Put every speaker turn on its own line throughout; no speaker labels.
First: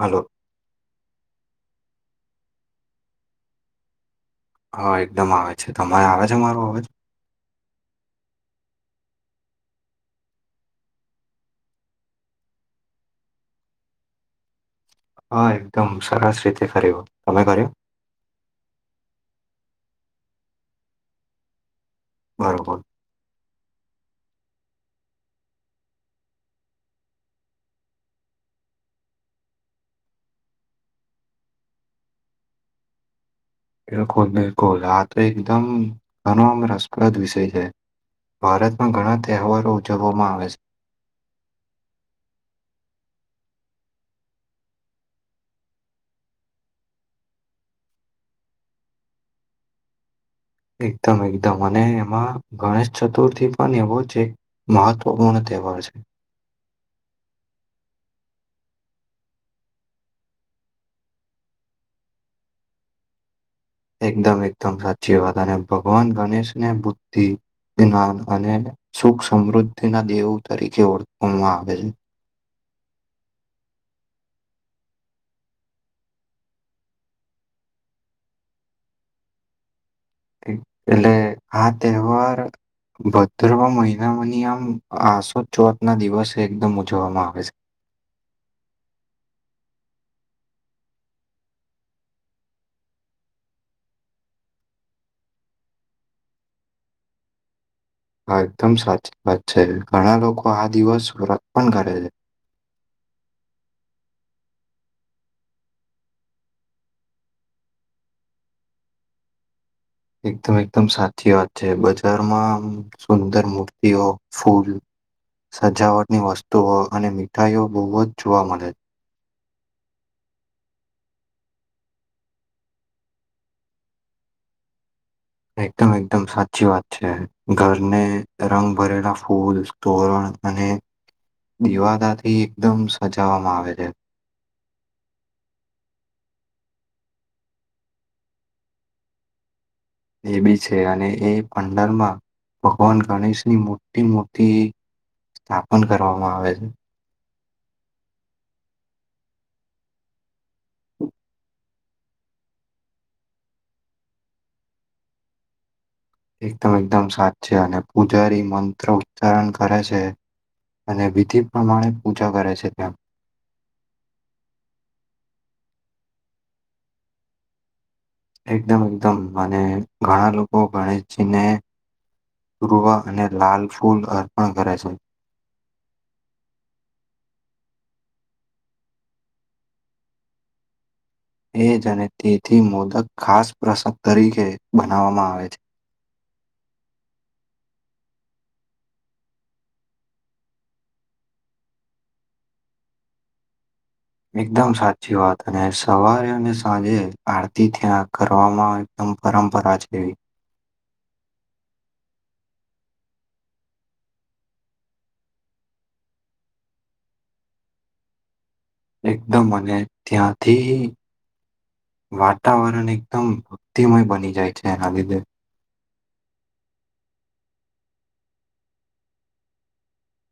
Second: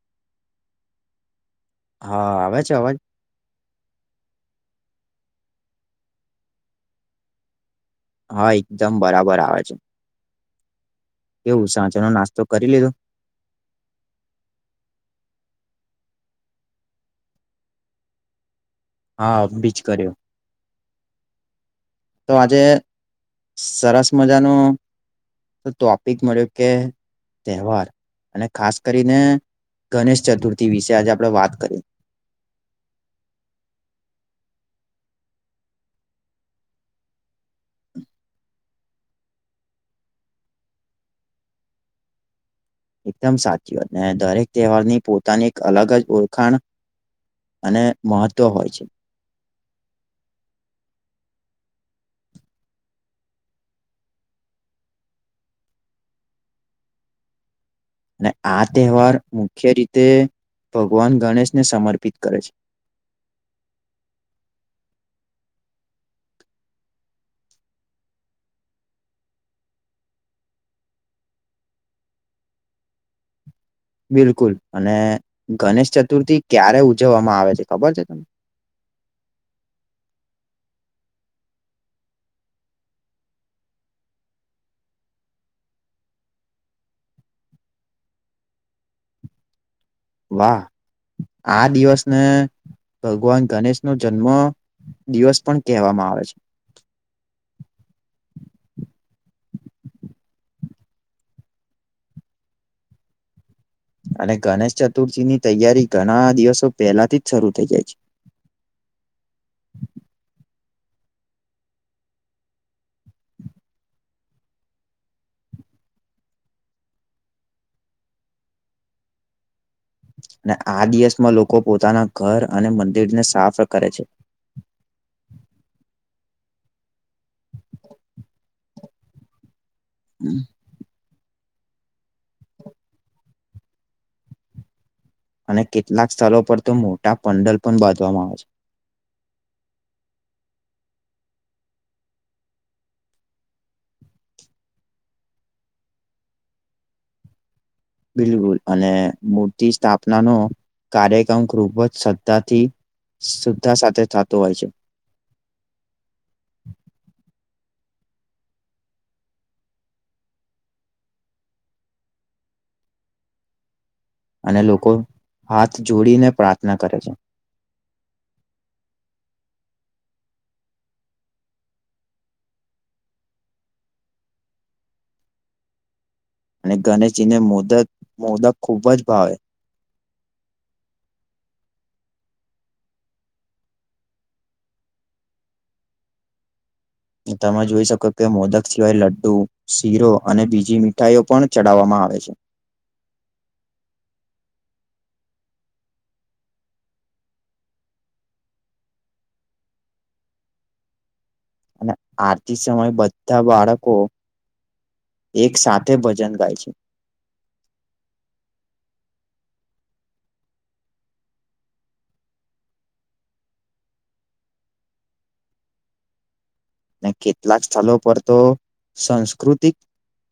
હાલો
હા આવે છે અવાજ?
હા એકદમ આવે છે, તમારે આવે છે મારો અવાજ?
હા એકદમ બરાબર આવે છે. કેવું સાંજનો નાસ્તો કરી લીધો?
હા એકદમ સરસ રીતે કર્યો, તમે કર્યો?
હા અબીજ કર્યો, તો આજે
બરોબર
સરસ મજાનો ટોપિક મળ્યો કે તહેવાર અને ખાસ કરીને ગણેશ ચતુર્થી વિશે આજે આપણે વાત કરીએ.
બિલકુલ બિલકુલ આ તો એકદમ ઘણો રસપ્રદ વિષય છે. ભારતમાં ઘણા તહેવારો ઉજવવામાં આવે સ
એકદમ સાચીવાત અને દરેક તહેવારની પોતાની એક અલગ જ ઓળખાણ અને મહત્ત્વ હોય છે.
એકદમ એકદમ અને એમાં ગણેશ ચતુર્થી પણ એવો જ એક મહત્વપૂર્ણ તેહવાર છે
ને આ તહેવાર મુખ્ય રીતે ભગવાન ગણેશને સમર્પિત કરે છે.
એકદમ એકદમ સાચી વાત અને ભગવાન ગણેશ ને બુદ્ધિ જ્ઞાન અને સુખ સમૃદ્ધિ ના દેવો તરીકે ઓળખવામાં આવે
બિલકુલ અને ગણેશ ચતુર્થી ક્યારે ઉજવવામાં આવે છે ખબર છે તને?
તે એટલે આ તહેવાર ભદ્રવા મહિનામાંની આમ આસો ચોહટ ના દિવસે એકદમ ઉજવવામાં આવે છે.
વાહ આ દિવસને ભગવાન ગણેશ ન જન્મ દિવસ પણ કહેવામાં આવે છે [inaudible]
હા એકદમ સાચી વાત છે ઘણા લોકો આ દિવસ વ્રત પણ કરે છે
[inaudible] અને ગણેશ ચતુર્થીની તૈયારી ઘણા દિવસો પહેલાથી જ શરૂ થઈ જાય છે [inaudible]
એકદમ એકદમ સાચી વાત છે બજારમાં સુંદર મૂર્તિઓ ફૂલ સજાવટની વસ્તુઓ અને મીઠાઈઓ બહુ જ જોવા મળે છે
અને આ દિવસમાં લોકો પોતાના ઘર અને મંદિરને સાફ કરે છે [inaudible]
એકદમ એકદમ સાચી વાત છે ઘરને રંગ ભરેલા ફૂલ તોરણ અને દિવાદાથી એકદમ સજાવામાં આવે છે
અને કેટલાક સ્થળો પર તો મોટા પંડલ પણ બાંધવામાં આવે છે
એ બી છે અને એ પંંડરમાં ભગવાન ગણેશની મોટી મુર્તિ સ્થાપન કરવામાં આવે છે
બિલકુલ અને મૂર્તિ સ્થાપના નો કાર્યક્રમ ખૂબ જ શ્રદ્ધાથી શુદ્ધા સાથે થતો હોય છે [inaudible]
પુજારી મંત્ર ઉચ્ચારણ કરે છે અને વિધિ પ્રમાણે પૂજા કરે છે ત્યા
અને લોકો હાથ જોડીને પ્રાર્થના કરે છે
એકદમ એકદમ અને ઘણા લોકો ગણેશજીને પૂર્વ અને લાલ ફૂલ અર્પણ કરે છે
અને ગનેશજી ને મોદક મોદક ખૂબ જ ભાવે
એ જ અને તેથી મોદક ખાસ પ્રસાદ તરીકે બનાવવામાં આવે છે
તમે જોઈ શકો કે મોદક સિવાય લડ્ડુ શીરો અને બીજી મીઠાઈઓ પણ ચડાવવામા આવે છે
એકદમ સાચી વાત અને સવારે અને સાંજે આરતી ત્યાં કરવામાં એકદમ પરંપરા છે એવી
અને આરતી સમય બંધા બાળકો એક સાથે ભજન ગાય છે
એકદમ અને ત્યાંથી વાતાવરણ એકદમ બુદ્ધિમય બની જાય છે એના લીધે
ને કેટલાક સ્થળ પર તો સંસ્કૃતિક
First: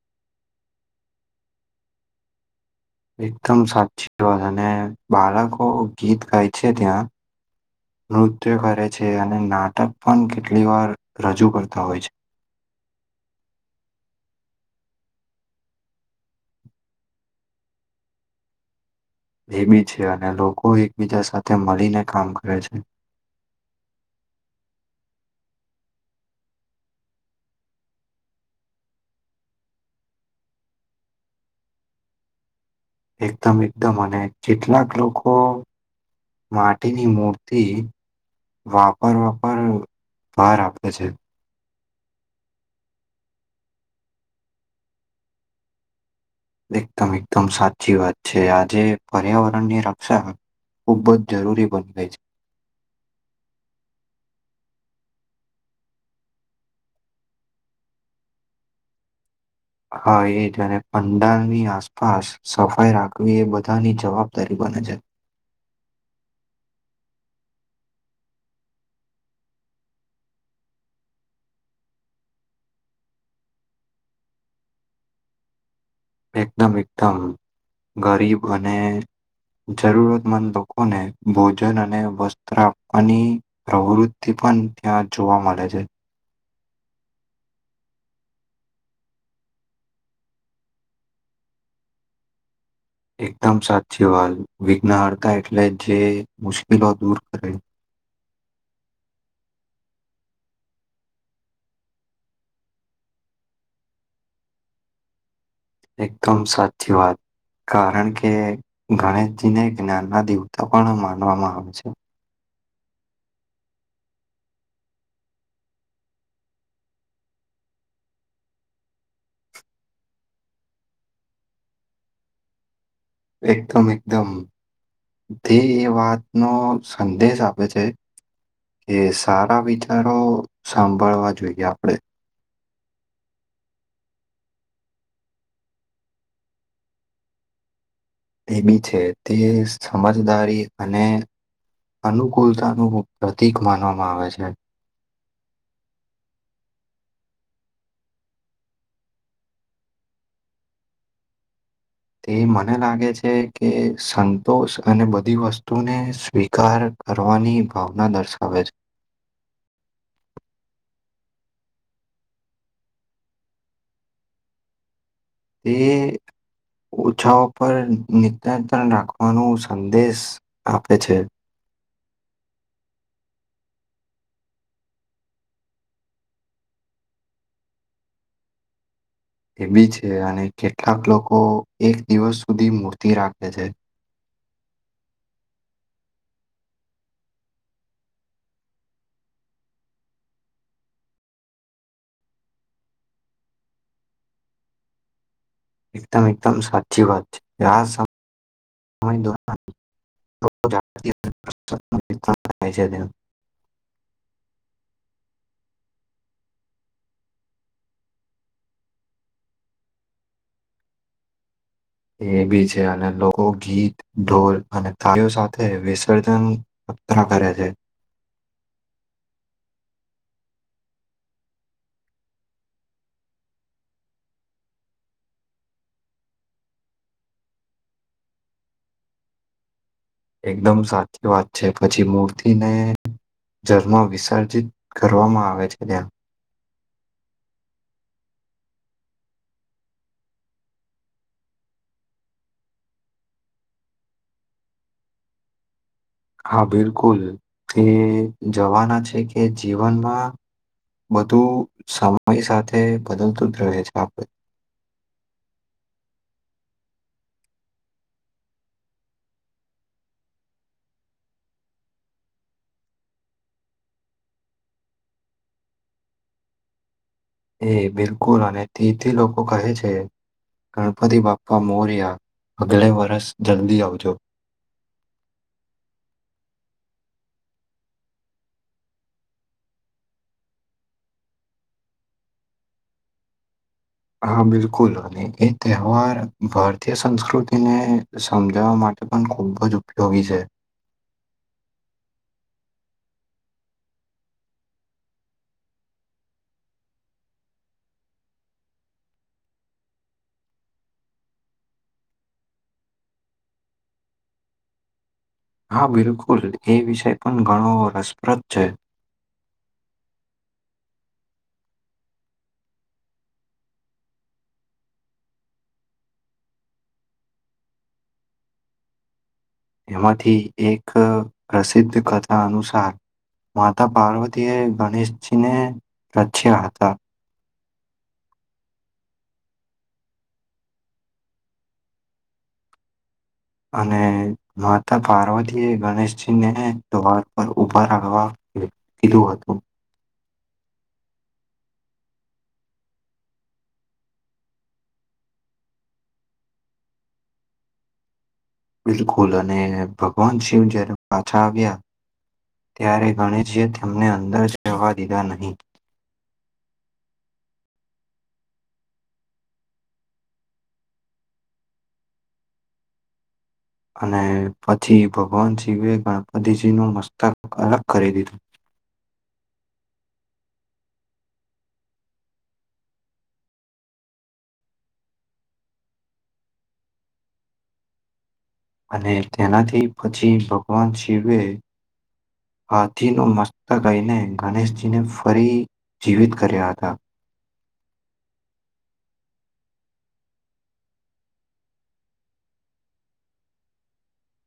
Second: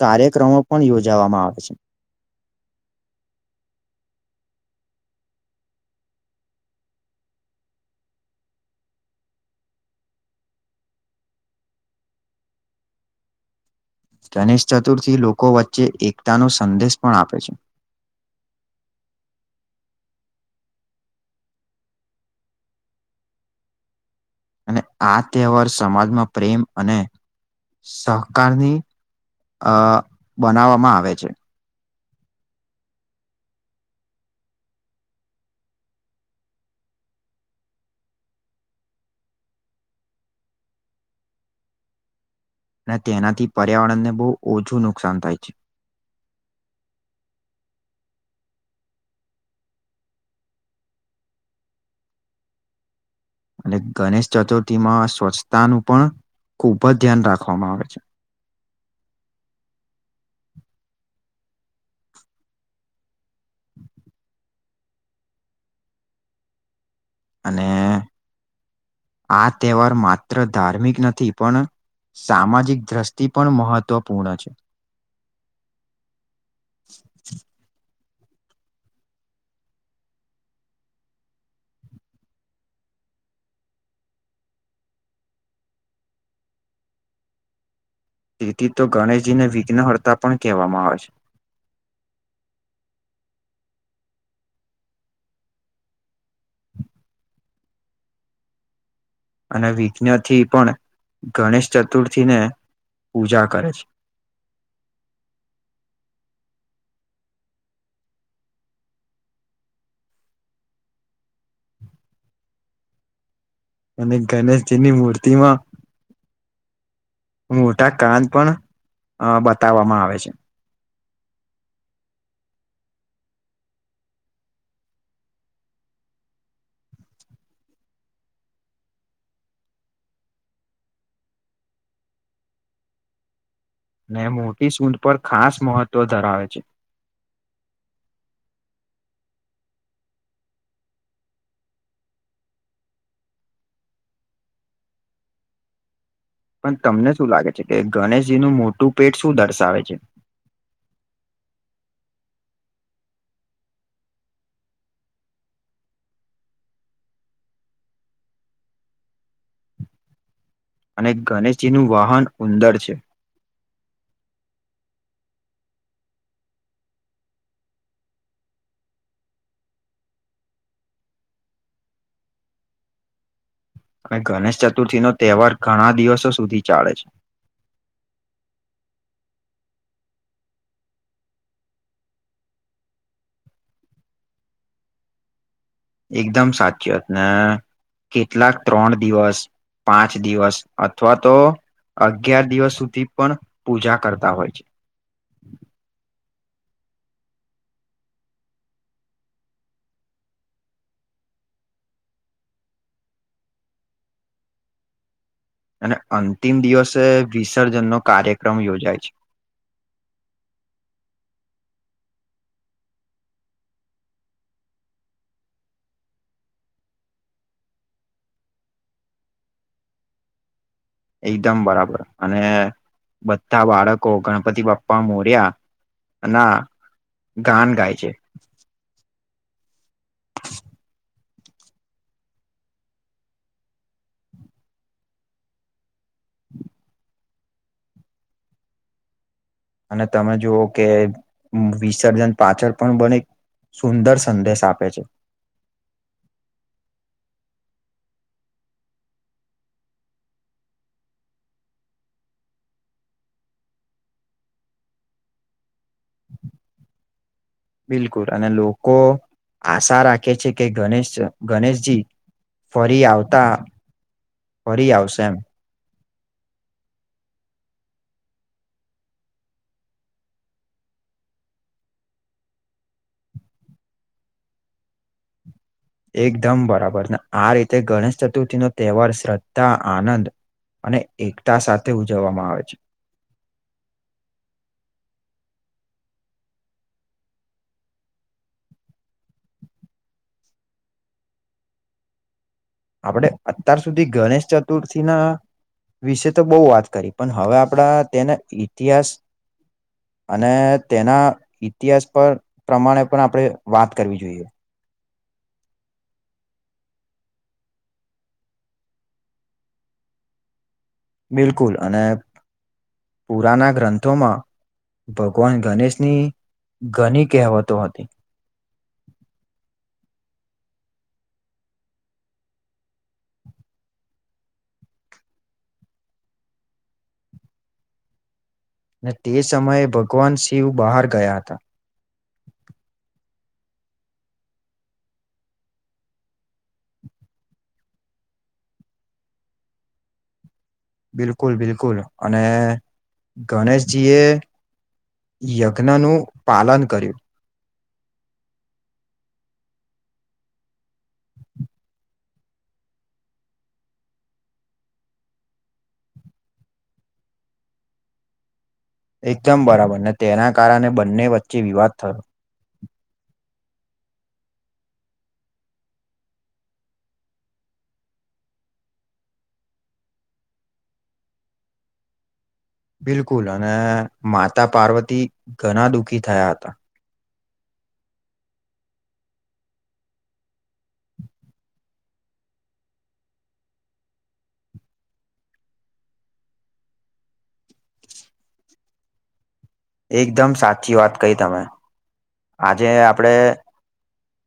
કાર્યક્રમો પણ યોજાવામાં આવે છે
એકદમ સાચી વાત અને બાળકો ગીત ગાય છે ત્યાં નૃત્ય કરે છે અને નાટક પણ કેટલી વાર રજૂ કરતા હોય છે
ગણેશ ચતુર્થી લોકો વચ્ચે એકતાનો સંદેશ પણ આપે છે [inaudible]
એબી છે અને લોકો એકબીજા સાથે મળીને કામ કરે છે
અને આ તહેવાર સમાજમાં પ્રેમ અને સહકારની આ બનાવવામાં આવે છે
એકદમ એકદમ અને કેટલાક લોકો માટીની મૂર્તિ વાપર વાપર ભાર આપે છે
અને તેનાથી પર્યાવરણને બો ઓછું નુકસાન થાય છે
એકદમ એકદમ સાચી વાત છે આજે પર્યાવરણ ની રક્ષા ખૂબબ જ જરૂરી બની ગઈ છે
અને ગણેશ ચતુર્થી માં સ્વચ્છતાનું પણ ખૂબ જ ધ્યાન રાખવામાં આવે છે
હા એ જ અને પંડારની આસપાસ સફાઈ રાખવી એ બધાની જવાબદારી બને છે
અને આ તહેવાર માત્ર ધાર્મિક નથી પણ સામાજિક દ્રષ્ટિ પણ મહત્વપૂર્ણ છે.
એકદમ એકદમ ગરીબ અને જરૂરતમંદ લોકોને ભોજન અને વસ્ત્ર આપવાની પ્રવૃતિ પન ત્યાં જોવા મળે છે.
તેથી તો ગણેશજીને વિઘ્નહર્તા પણ કહેવામાં આવે છે.
એકદમ સાચી વાત વિઘ્નહર્તા એટલે જે મુશ્કેલો દૂર કરે
[inaudible] અને વિઘ્ન થી પણ ગણેશ ચતુર્થીને પૂજા કરે છે. [inaudible]
એકદમ સાચી વાત કારણ કે ગણેશજીને જ્ઞાનના દેવતા પણ માનવામાં આવે છે.
અને ગણેશજીની મૂર્તિમાં મોટા કાન પણ અ બતાવવામાં આવે છે.
એકદમ એકદમ ધી એ વાતનો સંદેશ આપે છે. કે સારા વિચારો સાંભાળવા જોઈએ આપડે
ને મોટી સૂઢ પર ખાસ મહત્ત્વ ધરાવે છે.
એ બી છે તે સમજદારી અને અનુકૂળતાનું પ્રતિક માનવામાં આવે છે.
પણ તમને શું લાગે છે કે ગણેશજીનું મોટું પેટ શું દર્શાવે છે. [inaudible]
તે મને લાગે છે કે સંતોષ અને બધી વસ્તુને સ્વીકાર કરવાની ભાવના દર્શાવે છે.
અને ગણેશજીનું વાહન ઉંદર છે.
તે ઓછાઓ પર નિતંતણ રાખવાનો સંદેશ આપે છે.
અને ગણેશ ચતુર્થી નો તહેવાર ઘણા દિવસો સુધી ચાલે છે.
એ બી છે અને કેટલાક લોકો એક દિવસ સુધી મૂર્તિ રાખે છે.
એકદમ સાચી વાત ને કેટલાક ત્રણ દિવસ પાંચ દિવસ અથવા તો અગિયાર દિવસ સુધી પણ પૂજા કરતા હોય છે.
એકદમ એકદમ સાચી વાત છે આ સમ સમય દ્વારા [unintelligible]
[inaudible] અને અંતિમ દિવસે વિસર્જનનો કાર્યક્રમ યોજાય છે. [inaudible]
એ બી છે અને લોકો ગીત ઢોલ અને કાર્યો સાથે વિસર્જન [unintelligible] કરે છે.
[inaudible] એકદમ બરાબર અને બધા બાળકો ગણપતિ બાપ્પા મોર્યા ના ગાન ગાય છે.
એકદમ સાચી વાત છે પછી મૂર્તિને જર્મ વિસર્જિત કરવામાં આવે છે ત્યાં
અને તમે જોઓ કે વિસર્જન પાછળ પણ બને સુંદર સંદેશ આપે છે.
હા બિલકુલ એ જવાના છે કે જીવનમાં બધું સમય સાથે બદલતું જ રહે છે આપડે.
બિલકુલ અને લોકો આશા રાખે છે કે ગણેશ ગણેશજી ફરી આવતા, ફરી આવશે એમ.
એ બિલકુલ અને તીથી લોકો કહે છે ગણપતિ બાપ્પા મોર્યા, અગલે વરસ, જલ્દી આવજો.
[inaudible] એકદમ બરાબર, ને આ રીતે ગણેશ ચતુર્થી નો તેહવાર શ્રદ્ધા, આનંદ અને એકતા સાથે ઉજવવામાં આવે છે.
હા બિલકુલ, [unintelligible] એ તહેવાર ભારતીય સંસ્કૃતિને સમજાવા માટે પણ ખુબ જ ઉપયોગી છે.
આપણે અતાર સુધી ગણેશ ચતુર્થીના વિશે તો બહુ વાત કરી, પણ હવે આપણા તેના ઇતિહાસ અને તેના ઇતિહાસ પર પ્રમાણે પળ આપણે વાત કરવી જોઈએ.
હા બિલકુલ, એ વિષય પણ ઘણો રસપ્રદ છે.
બિલકુલ, અને પુરાના ગ્રંથોમાં ભગવાન ગનેશની, ઘની કેહવતો હતી.
એમાંથી એક પ્રસિદ્ધ કથા અનુસાર માતા પાર્વતીએ ગણેશજીને રચ્યા હતા.
ને તે સમયે ભગવાન શિવ બાહર ગયા હતા.
અને, માતા પાર્વતીએ ગણેશજી ને દ્વાર પર ઉભા રહવા કીધું હતું.
બિલકુલ બિલકુલ, અને ગણેશજી એ યજ્ઞનું પાલન કર્યું.
બિલકુલ, અને ભગવાન શિવ જ્યારે પાછા આવ્યા ત્યારે ગણેશજી એ તેમને અંદર જવા દીધા નહીં.
એકદમ બરાબર, ને તેના કારણે બંને વચ્ચે વિવાદ થયો.
અને પછી ભગવાન શિવે ગણપતિજીનું મસ્તક, અલગ કરી દીધું.
બિલકુલ, અને માતા પાર્વતી ઘણા દુઃખી થયા હતા.
અને તેનાથી પછી ભગવાન શિવે હાથીનું મસ્તકઈને ગણેશજીને ફરી જીવિત કર્યા હતા.
એકદમ સાચી વાત કહી તમે, આજે આપણે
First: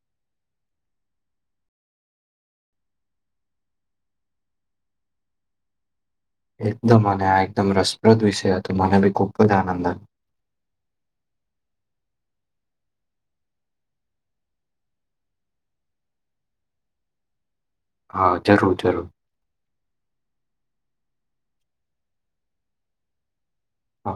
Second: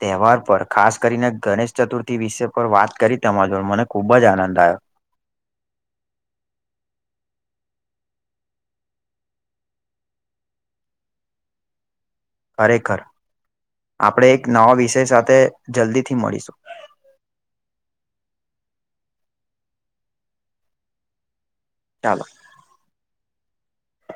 તહેવાર પર, ખાસ કરીને ગણેશ ચતુર્થી વિષય પર વાત કરી તમાર જોડે મને ખુબ જ આનંદ આયો.
એકદમ અને આ એકદમ રસપ્રદ વિષય હતો મને બી ખૂબ જ આનંદ આયો.
[inaudible] ખરેખર. આપણે એક નવા વિષય સાથે જલ્દીથી મળીશું.
હા, જરૂર જરૂર.
ચાલો.
હા